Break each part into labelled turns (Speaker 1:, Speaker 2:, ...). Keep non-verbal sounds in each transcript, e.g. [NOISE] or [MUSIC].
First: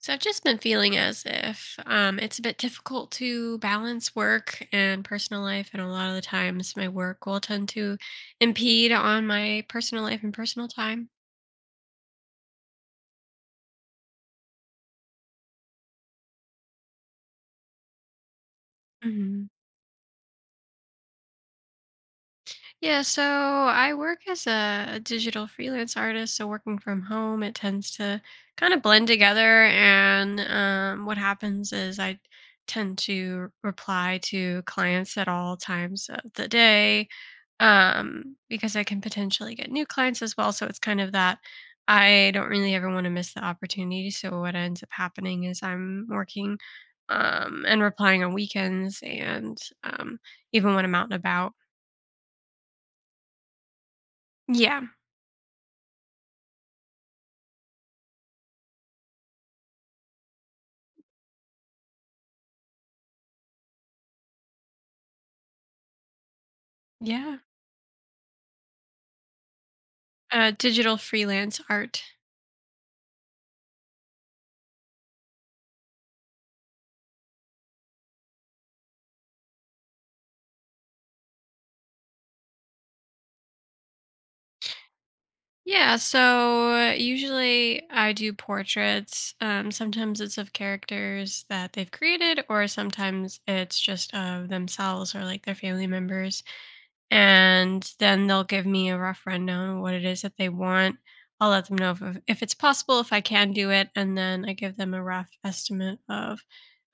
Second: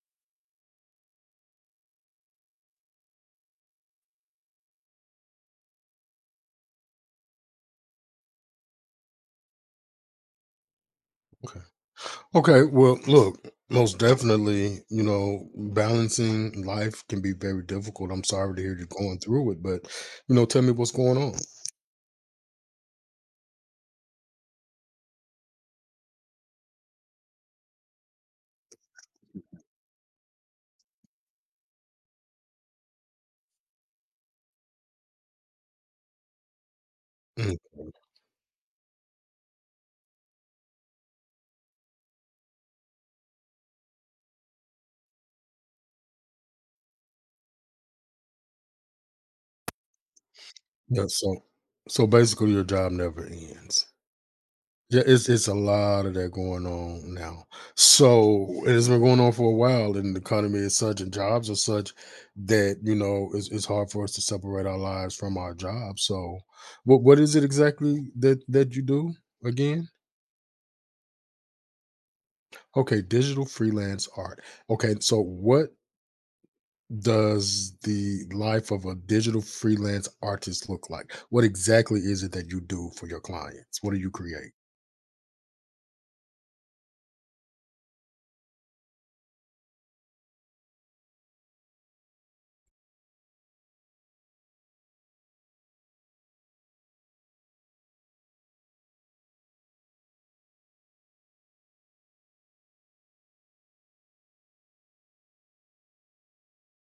Speaker 1: So I've just been feeling as if it's a bit difficult to balance work and personal life, and a lot of the times my work will tend to impede on my personal life and personal time.
Speaker 2: Okay. Okay. Well, look, most definitely, balancing life can be very difficult. I'm sorry to hear you going
Speaker 1: Mhm.
Speaker 2: through it, but, tell me what's going on.
Speaker 1: Yeah, so I work as a digital freelance artist. So working from home, it tends to kind of blend together. And what happens is I tend to reply to clients at all times of the day
Speaker 2: Mm.
Speaker 1: because I can potentially get new clients as well. So it's kind of that I don't really ever want to miss the opportunity. So what ends up happening is I'm working and replying on weekends and even when I'm out
Speaker 2: Yeah.
Speaker 1: and
Speaker 2: So,
Speaker 1: about.
Speaker 2: so basically, your job never ends.
Speaker 1: Yeah.
Speaker 2: Yeah, it's a lot of that going on now. So it has been going on for a while, and the economy is such, and jobs are such that it's hard for us to separate our lives from our jobs. So, what is
Speaker 1: Yeah.
Speaker 2: it exactly that you do again?
Speaker 1: Digital freelance art.
Speaker 2: Okay, digital freelance art. Okay, so what does the life of a digital freelance artist look like? What exactly is it that you do for your clients? What do you create?
Speaker 1: Yeah. So usually I do portraits. Sometimes it's of characters that they've created, or sometimes it's just of themselves or like their family members. And then they'll give me a rough rundown of what it is that they want. I'll let them know if it's possible, if I can do it. And then I give them a rough estimate of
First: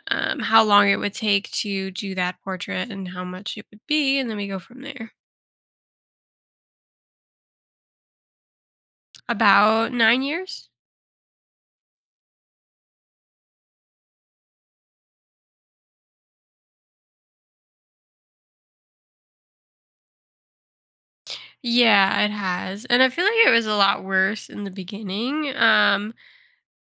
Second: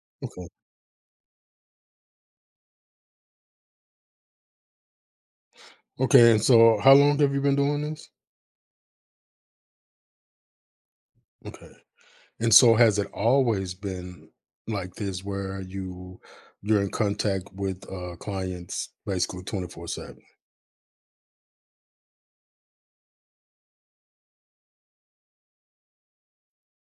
Speaker 2: Okay,
Speaker 1: how long it would take to do that portrait and how much it would be. And then we go from there.
Speaker 2: okay, and so how long have you been doing this?
Speaker 1: About 9 years?
Speaker 2: Okay. And so has it always been like this where you're in contact with clients basically 24/7?
Speaker 1: Yeah, it has, and I feel like it was a lot worse in the beginning,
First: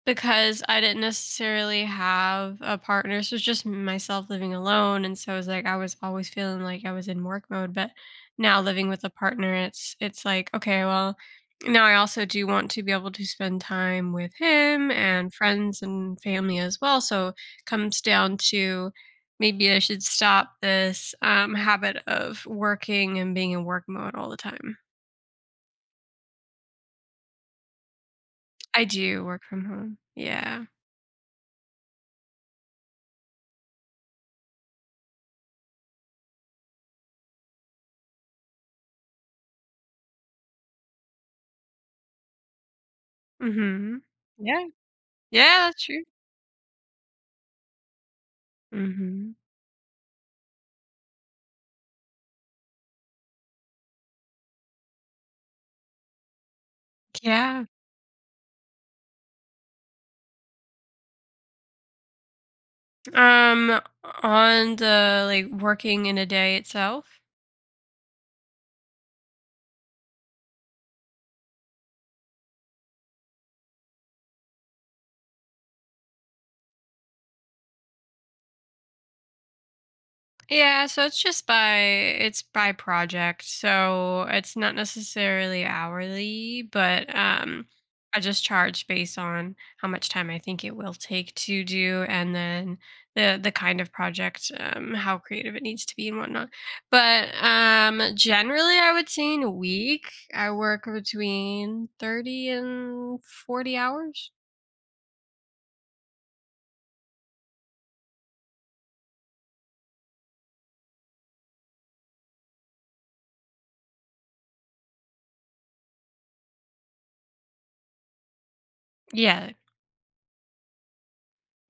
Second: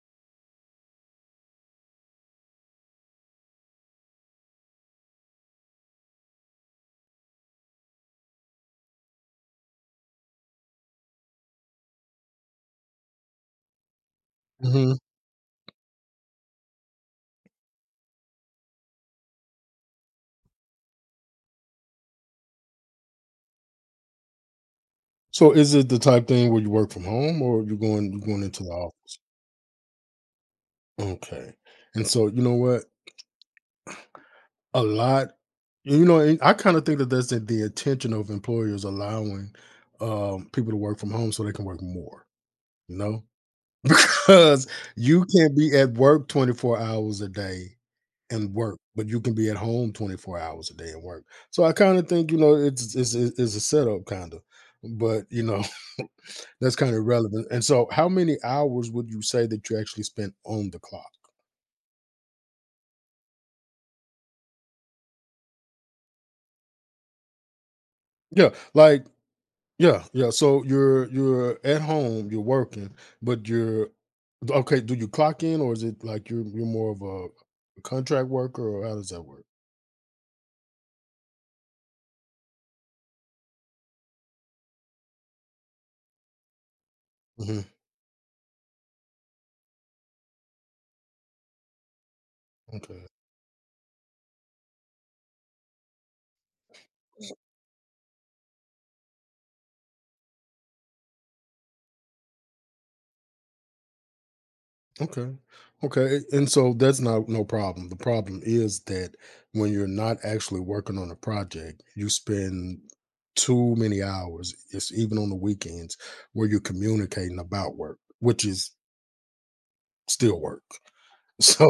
Speaker 1: because I didn't necessarily have a partner. So it's just myself living alone. And so it's like I was always feeling like I was in work mode. But now living with a partner, it's like, okay, well, now I also do want to be able to spend time with him
Speaker 2: Hmm.
Speaker 1: and friends and family as well. So it comes down to maybe I should stop this habit of working and being in work mode all the time.
Speaker 2: So is it the type thing where you work from home or you are going into the
Speaker 1: I
Speaker 2: office?
Speaker 1: do work from home. Yeah.
Speaker 2: Okay. And so you know what? A lot, and I kind of think that that's the intention of employers allowing people to work from home so they can work more. You know, [LAUGHS]
Speaker 1: Hmm.
Speaker 2: because
Speaker 1: Yeah.
Speaker 2: you can't
Speaker 1: Yeah,
Speaker 2: be
Speaker 1: that's
Speaker 2: at
Speaker 1: true.
Speaker 2: work 24 hours a day and work, but you can
Speaker 1: Mhm.
Speaker 2: be at home 24 hours a day and work. So I kind of think, it's a setup kind of. But, you know, [LAUGHS] that's kind of relevant. And
Speaker 1: Yeah.
Speaker 2: so how many hours would you say that you actually spent on the clock?
Speaker 1: Um, on the like working in a day itself.
Speaker 2: Yeah, like, yeah, yeah. So you're at home, you're working, but you're okay, do you clock in or is it like you're more of a contract worker or how does that work?
Speaker 1: Yeah, so it's just by it's by project. So it's not necessarily hourly, but
Speaker 2: Mhm.
Speaker 1: um, I just charge based on how much time I think it will take to do and then
Speaker 2: Okay.
Speaker 1: the kind of project, how creative it needs to be and whatnot. But um, generally I would say in a week I work between 30 and 40 hours.
Speaker 2: Okay. Okay. And so that's not no problem. The problem is that when you're not actually working on a project, you spend too many hours, it's even on the weekends, where you're communicating about work, which is
Speaker 1: Yeah.
Speaker 2: still work. [LAUGHS]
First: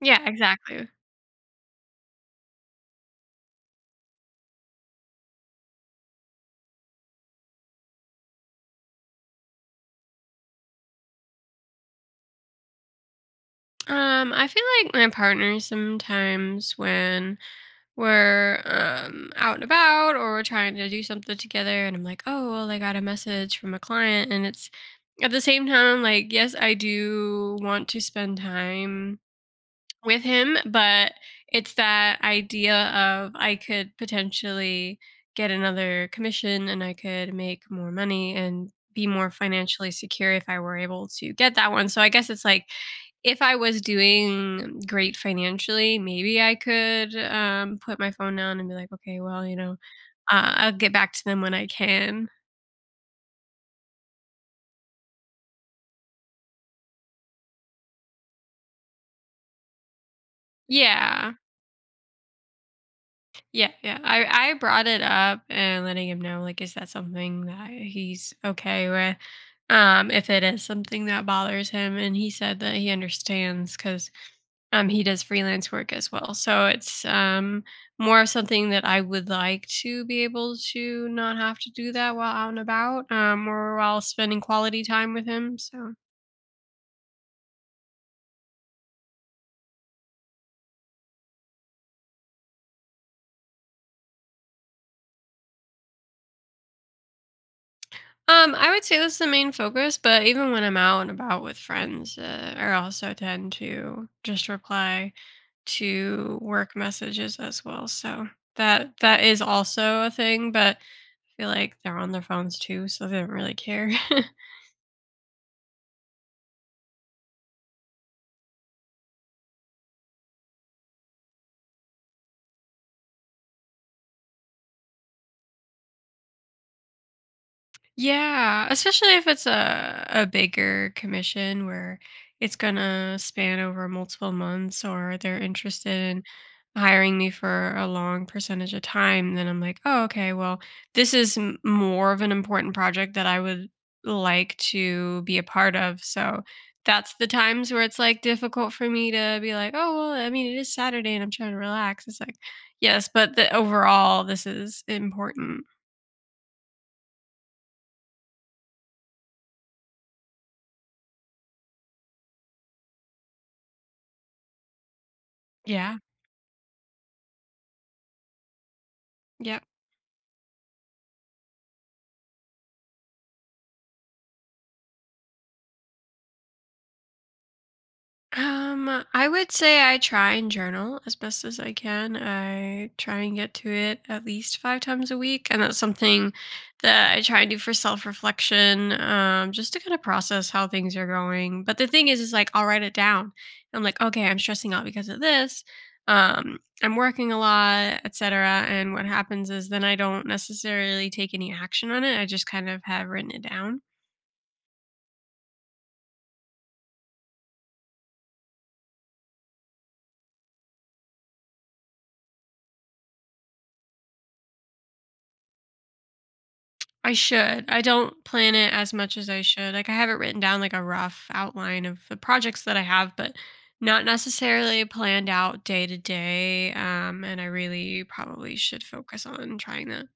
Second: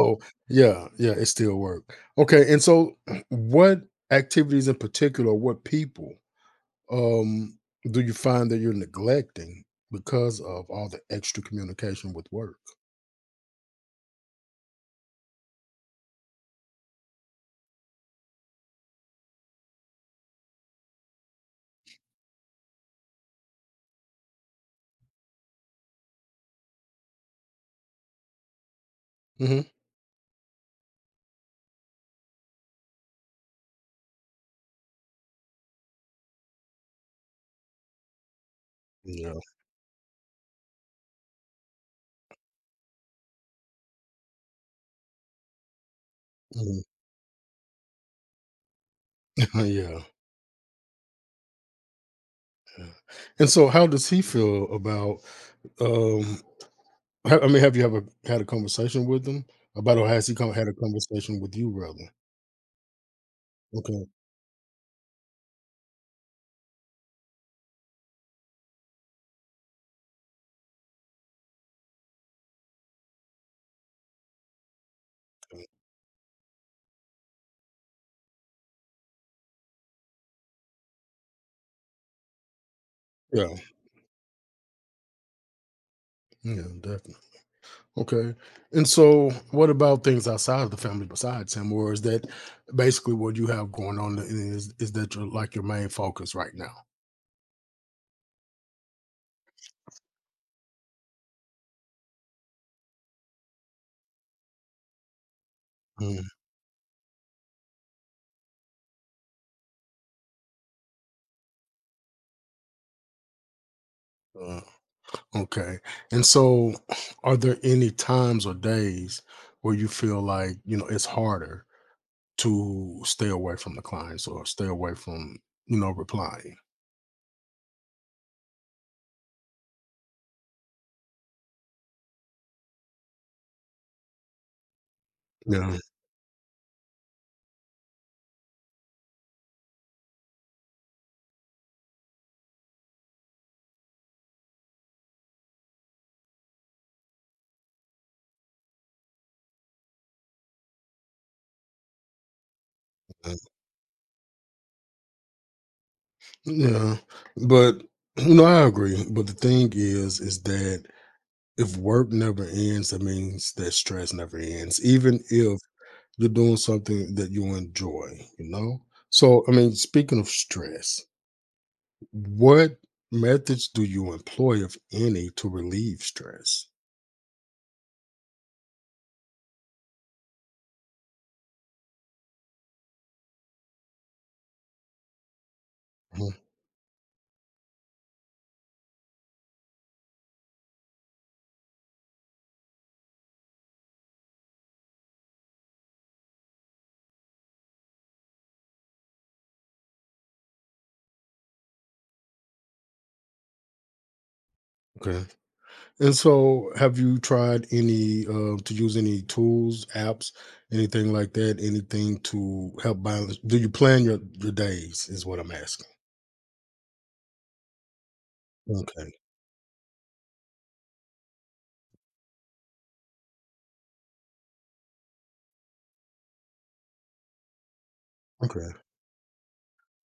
Speaker 1: Yeah, exactly.
Speaker 2: yeah, yeah, it's still work. Okay. And so [CLEARS THROAT] what activities in particular, what people um do you find that you're neglecting because of all the extra communication with work?
Speaker 1: I feel like my partner sometimes when we're out and about or we're trying to do something together and I'm like, oh well I got a message from a client and it's at the same time I'm like, yes, I do want to spend time
Speaker 2: Hmm.
Speaker 1: with him, but it's that idea of I could potentially get another commission and I could make more money and be more
Speaker 2: Yeah.
Speaker 1: financially secure if I were able to get that one. So I guess it's like if I was doing great financially, maybe I could put my phone down and be like, okay, well,
Speaker 2: [LAUGHS] Yeah,
Speaker 1: I'll get back to them when I can.
Speaker 2: yeah. And so, how does he feel about? Um, I mean, have you ever had a conversation with him about, or has he come, had a
Speaker 1: Yeah,
Speaker 2: conversation with you, rather?
Speaker 1: yeah, yeah.
Speaker 2: Okay.
Speaker 1: I brought it up and letting him know like, is that something that he's okay with? Um, if it is something that bothers him. And he said that he understands because he does freelance work as well. So it's more of something that I would like to be able to not have to do that while out and about
Speaker 2: Yeah.
Speaker 1: or while spending quality time with him. So.
Speaker 2: Yeah. Definitely. Okay. And so, what about things outside of the family besides him, or is that basically what you have going on? And is that your like your main focus right now?
Speaker 1: I would say that's the main focus, but even when I'm out and about with friends, I also tend to just reply
Speaker 2: Mm.
Speaker 1: to work messages as well. So that is also a thing, but I feel like they're on their phones too, so they don't really care. [LAUGHS]
Speaker 2: Uh, okay. And so, are there any times or days where you feel like it's harder to stay away from the clients or stay away from, replying.
Speaker 1: Yeah, especially if it's a bigger commission where it's gonna span over multiple months or they're
Speaker 2: Yeah.
Speaker 1: interested in hiring me for a long percentage of time, then I'm like, "Oh, okay, well, this is more of an important project that I would like to be a part of." So that's the times where it's like difficult for me to be like, "Oh, well, I mean, it is Saturday and I'm trying to relax." It's like, "Yes,
Speaker 2: Yeah.
Speaker 1: but the overall this is important."
Speaker 2: Yeah, but I agree. But the thing is that if work never ends, that means that stress never ends, even if
Speaker 1: Yeah.
Speaker 2: you're doing something that you enjoy, you know? So, I
Speaker 1: Yeah.
Speaker 2: mean, speaking of stress, what methods do you employ, if any, to relieve stress?
Speaker 1: I would say I try and journal as best as I can. I try and get to it at least 5 times a week, and that's something
Speaker 2: Mhm.
Speaker 1: that I try and do for self-reflection, just to kind of process how things are going. But the thing is like I'll write it down. I'm like, okay, I'm stressing out because of this. I'm working a lot, etc. And what happens is then I don't necessarily take any action on it. I just kind of have written it down.
Speaker 2: And so, have you tried any to use any tools, apps, anything like that? Anything to help balance? Do you plan your days? Is what I'm asking.
Speaker 1: I should. I don't plan it as
Speaker 2: Okay,
Speaker 1: much as I should. Like I have it written down like a rough outline of the projects that I have, but not necessarily planned out day to day. And I really probably
Speaker 2: okay,
Speaker 1: should focus on trying that.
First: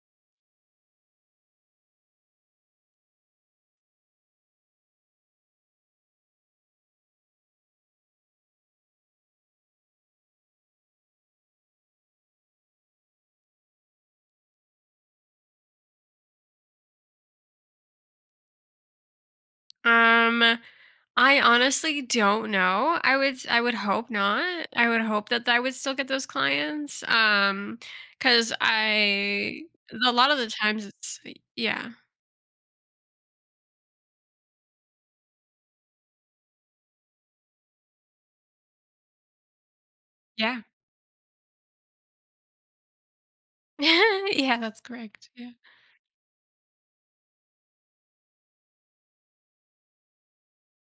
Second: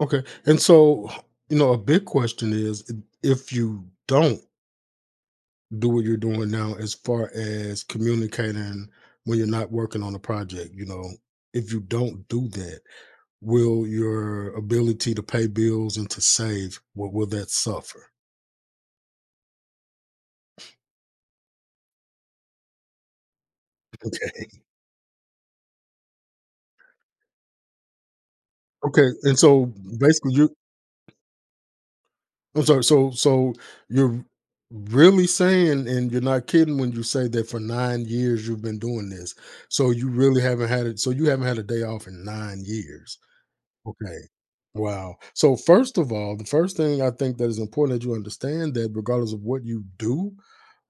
Speaker 2: okay. And so, a big question is if you don't do what you're doing now, as far as communicating when you're not working on a project, if you don't do that, will your ability to pay bills and to save, will that suffer?
Speaker 1: Um, I honestly don't know. I would hope
Speaker 2: [LAUGHS]
Speaker 1: not. I would hope that I would still get those clients. Because
Speaker 2: Okay, and
Speaker 1: I
Speaker 2: so
Speaker 1: a lot
Speaker 2: basically
Speaker 1: of the
Speaker 2: you
Speaker 1: times it's yeah.
Speaker 2: I'm sorry, so you're really saying and you're not kidding when you say that for 9 years you've been doing this. So you really
Speaker 1: Yeah.
Speaker 2: haven't had it, so you haven't had a day off in 9 years.
Speaker 1: [LAUGHS]
Speaker 2: Okay.
Speaker 1: Yeah, that's
Speaker 2: Wow.
Speaker 1: correct. Yeah.
Speaker 2: So first of all, the first thing I think that is important that you understand that regardless of what you do,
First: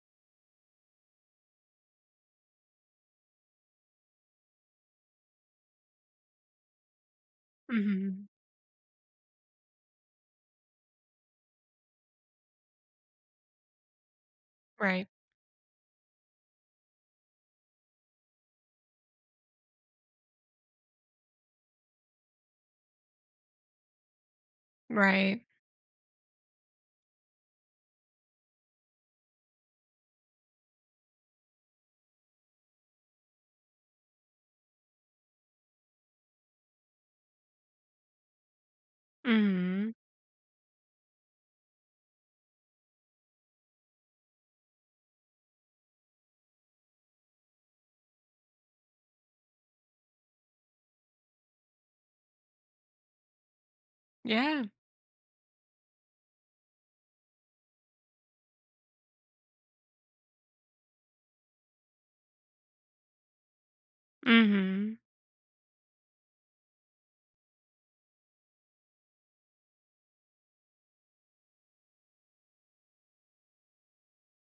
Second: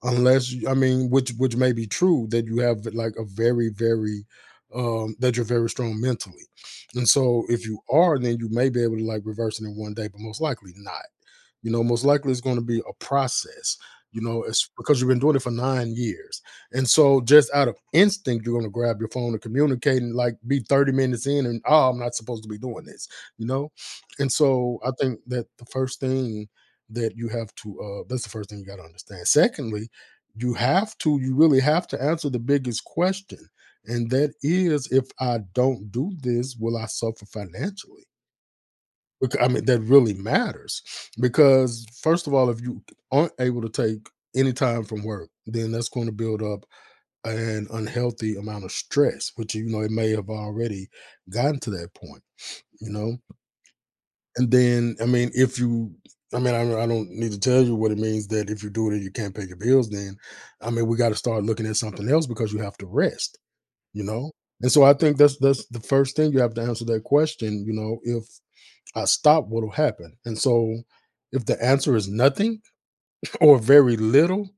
Speaker 2: unless you- I mean, which may be true that you have like a very very that you're very strong mentally, and so if you are,
Speaker 1: Hmm.
Speaker 2: then you may be able to like reverse it in one day, but most likely not. Most likely it's going to be a process. It's because
Speaker 1: Right.
Speaker 2: you've been doing it for 9 years. And so just out of instinct, you're going to grab your phone and communicate and like be 30 minutes in and, oh, I'm not supposed to be doing this, you know? And so I think
Speaker 1: Right.
Speaker 2: that the first thing that's the first thing you got to understand. Secondly, you really have to answer the biggest question. And that is if I don't do this, will I suffer financially? I mean, that
Speaker 1: Mhm.
Speaker 2: really matters because, first of all, if you aren't able to take any time from work, then that's going to build up an unhealthy amount of stress, which, it may have already gotten to that point, you know? And
Speaker 1: Yeah.
Speaker 2: then, I mean, if you, I mean, I don't need to tell you what it means that if you do it and you can't pay your bills, then, I mean, we got to start looking at something else because you have to rest, you know? And so I
Speaker 1: Mhm.
Speaker 2: think that's the first thing you have to answer that question. If I stop, what'll happen? And so if the answer is nothing [LAUGHS] or very little,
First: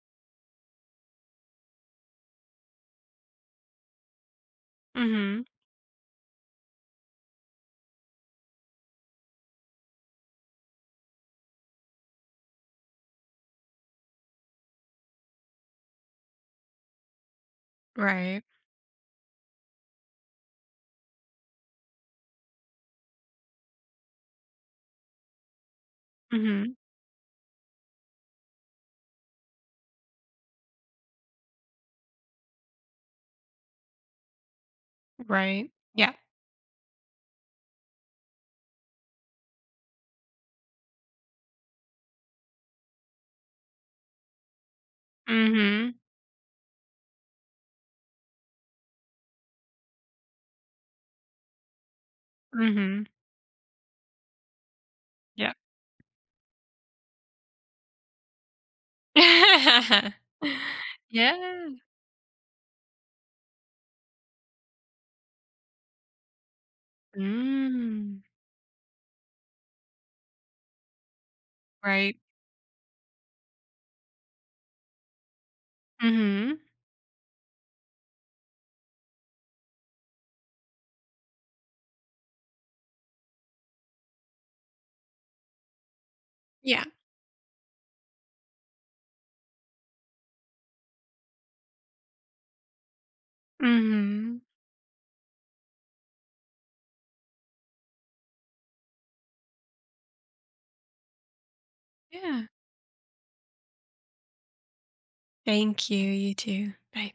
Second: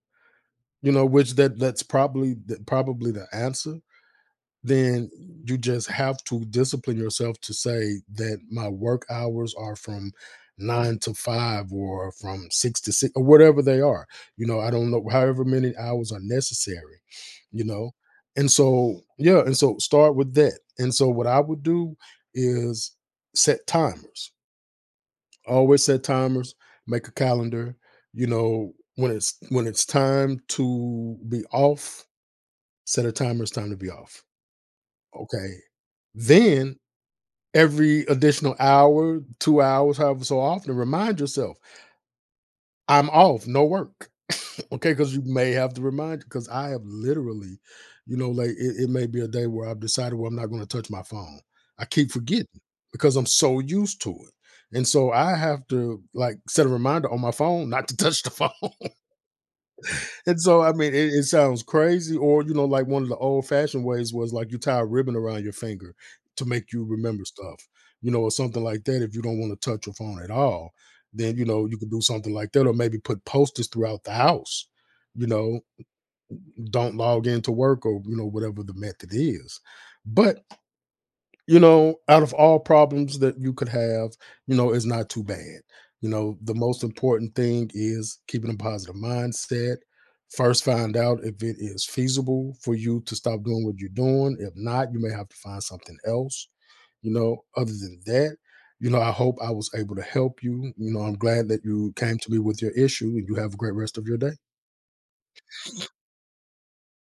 Speaker 2: which that's probably that probably the answer, then
Speaker 1: Mhm.
Speaker 2: you just have to discipline yourself to say that my work hours are from 9 to 5 or from 6 to 6 or whatever they are. I don't know however many hours are necessary, you know.
Speaker 1: Right.
Speaker 2: And so, yeah, and so start with that. And so what I would do is set timers. Always set timers,
Speaker 1: Mhm.
Speaker 2: make a calendar, when it's time to be off, set a timer, it's time to be off. Okay.
Speaker 1: Right. Yeah.
Speaker 2: Then every additional hour, 2 hours, however so often, remind yourself, I'm off, no work. Okay, because you may have to
Speaker 1: Mhm.
Speaker 2: remind because I have literally, like it may be a day where I've decided well, I'm not going to touch my phone. I keep forgetting
Speaker 1: Mhm.
Speaker 2: because I'm so used to it. And so I
Speaker 1: Yeah.
Speaker 2: have to like set a reminder on my phone not to touch the phone.
Speaker 1: [LAUGHS]
Speaker 2: [LAUGHS] And so I mean it
Speaker 1: Yeah.
Speaker 2: sounds crazy, or like one of the old fashioned ways was like you tie a ribbon around your finger to make you remember stuff,
Speaker 1: Mm.
Speaker 2: or something like that. If you don't want to touch your phone at all, then you could do
Speaker 1: Right.
Speaker 2: something like that, or maybe put posters throughout the house you know
Speaker 1: Mhm.
Speaker 2: don't log into work, or whatever the method is. But out of all problems that you could have, is not too bad. The most
Speaker 1: Yeah.
Speaker 2: important thing is keeping a positive mindset. First, find out if it is feasible for you to stop doing what you're doing.
Speaker 1: Mhm.
Speaker 2: If not, you may have to find something else. Other than that, I hope I was able to help you you know I'm glad that you came to me
Speaker 1: Yeah.
Speaker 2: with your issue, and you have a great rest of your day.
Speaker 1: Thank you. You too. Bye.